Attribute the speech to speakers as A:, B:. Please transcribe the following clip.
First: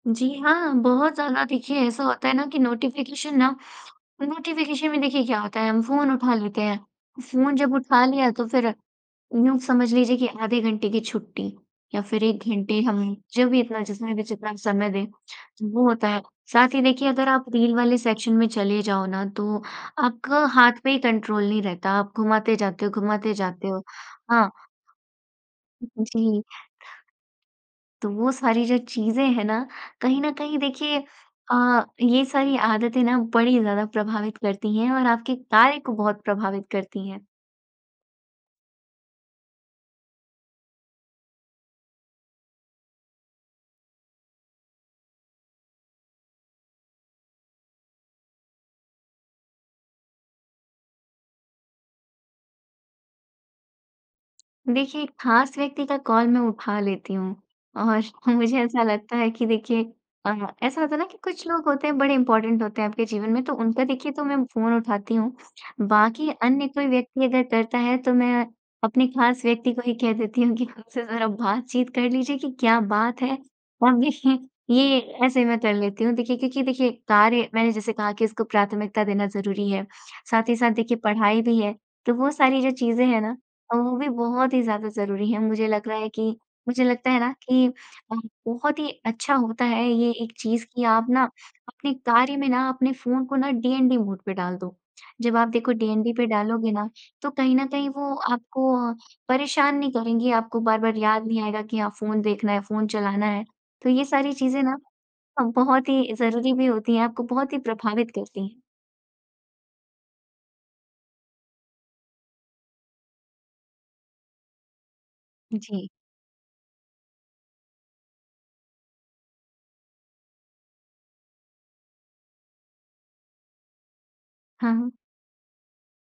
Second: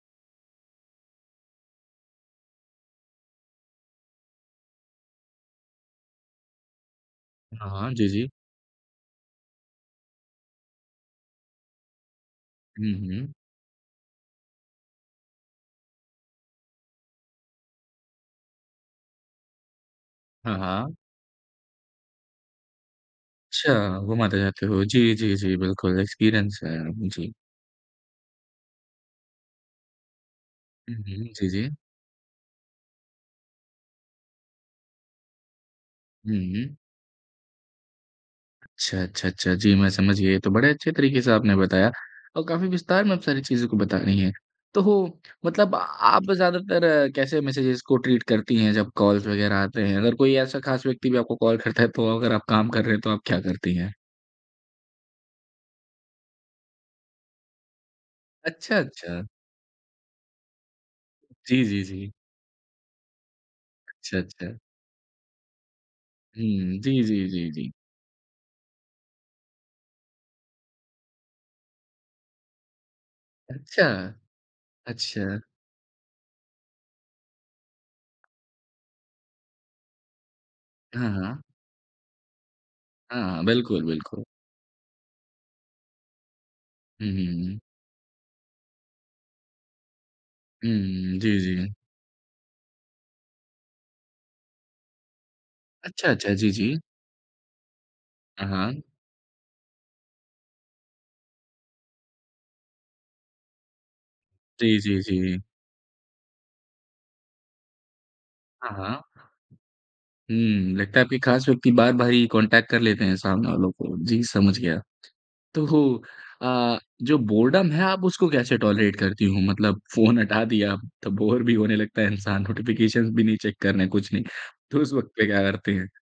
A: जी हाँ, बहुत ज़्यादा देखिए ऐसा होता है ना कि नोटिफिकेशन ना नोटिफिकेशन में देखिए क्या होता है, हम फ़ोन उठा लेते हैं। फ़ोन
B: ना
A: जब
B: हाँ,
A: उठा
B: जी, जी।
A: लिया तो फिर, यूँ समझ लीजिए कि आधे घंटे की छुट्टी या फिर 1 घंटे
B: हुँ,
A: हम
B: हुँ।
A: जो भी इतना जितना भी जितना हम समय दें, वो होता है। साथ ही देखिए अगर आप रील वाले सेक्शन में चले जाओ ना तो आपका
B: हाँ,
A: हाथ पे
B: हाँ।
A: ही कंट्रोल नहीं रहता, आप घुमाते जाते हो घुमाते जाते हो,
B: अच्छा, घुमाते
A: हाँ।
B: जाते हो, जी, जी, जी, बिल्कुल
A: जी।
B: एक्सपीरियंस है, उम, जी।
A: तो वो सारी जो चीज़ें हैं ना, कहीं न कहीं
B: हुँ,
A: देखिए
B: हुँ, जी, जी।
A: अ, ये सारी आदतें ना बड़ी ज़्यादा प्रभावित करती हैं और आपके कार्य को बहुत
B: हुँ,
A: प्रभावित
B: हुँ।
A: करती हैं।
B: अच्छा, अच्छा, अच्छा, जी, मैं समझ गया, ये तो बड़े अच्छे तरीके से आपने बताया और काफ़ी विस्तार में आप सारी चीज़ों को बता रही हैं। तो, मतलब आप ज़्यादातर कैसे मैसेजेज़ को ट्रीट करती हैं जब कॉल्स वगैरह आते हैं, अगर कोई ऐसा खास व्यक्ति भी आपको कॉल करता है तो अगर आप काम कर रहे हैं, तो आप क्या करती हैं?
A: देखिए, एक खास व्यक्ति का कॉल मैं उठा लेती हूँ और मुझे
B: अच्छा,
A: ऐसा लगता
B: अच्छा।
A: है कि देखिए अ, ऐसा होता है ना कि कुछ
B: जी,
A: लोग
B: जी,
A: होते हैं,
B: जी।
A: बड़े इम्पोर्टेंट होते हैं आपके जीवन में तो उनका देखिए
B: अच्छा,
A: तो मैं
B: अच्छा।
A: फ़ोन उठाती हूँ। बाकी अन्य
B: हुँ,
A: कोई
B: जी,
A: व्यक्ति
B: जी,
A: अगर
B: जी, जी।
A: करता है तो मैं अपने खास व्यक्ति को ही कह देती हूँ कि खुदसे ज़रा बातचीत कर लीजिए कि क्या बात है?
B: अच्छा।
A: अब देखिए, ये
B: अच्छा।
A: ऐसे मैं कर लेती हूँ। देखिए, क्योंकि देखिए कार्य मैंने जैसे कहा कि इसको प्राथमिकता देना ज़रूरी है, साथ ही साथ देखिए
B: हाँ,
A: पढ़ाई
B: हाँ।
A: भी है, तो वो सारी जो चीज़ें
B: हाँ,
A: हैं ना
B: हाँ,
A: अ,
B: बिल्कुल,
A: वो भी
B: बिल्कुल।
A: बहुत ही ज़्यादा ज़रूरी हैं। मुझे लग रहा है कि मुझे
B: हुँ,
A: लगता है ना
B: हुँ, हुँ।
A: कि अ, बहुत ही अच्छा होता है ये एक चीज़ कि आप
B: हुँ,
A: ना
B: जी, जी।
A: अपने कार्य में ना अपने फ़ोन को ना डीएनडी मोड पे डाल दो, जब आप देखो
B: अच्छा,
A: डीएनडी पे
B: अच्छा, जी,
A: डालोगे
B: जी।
A: ना, तो कहीं न कहीं वो
B: अ,
A: आपको
B: हाँ।
A: अ, परेशान नहीं करेंगी, आपको बार-बार याद नहीं आएगा कि हाँ, फ़ोन देखना है, फ़ोन चलाना है। तो ये सारी चीज़ें
B: जी,
A: ना
B: जी, जी।
A: अ, बहुत ही ज़रूरी भी होती हैं, आपको बहुत ही प्रभावित करती हैं।
B: हाँ, हाँ। हम्म, लगता है आपके खास व्यक्ति बार-बार ही कॉन्टैक्ट कर लेते हैं सामने वालों को, जी समझ गया।
A: जी।
B: तो अ, जो बोरडम है आप उसको कैसे टॉलरेट करती हूँ? मतलब फ़ोन हटा दिया तो बोर भी होने लगता है इंसान, नोटिफिकेशंस भी नहीं चेक करना कुछ नहीं।
A: हाँ,
B: तो
A: हाँ।
B: उस वक़्त पे क्या करती हैं?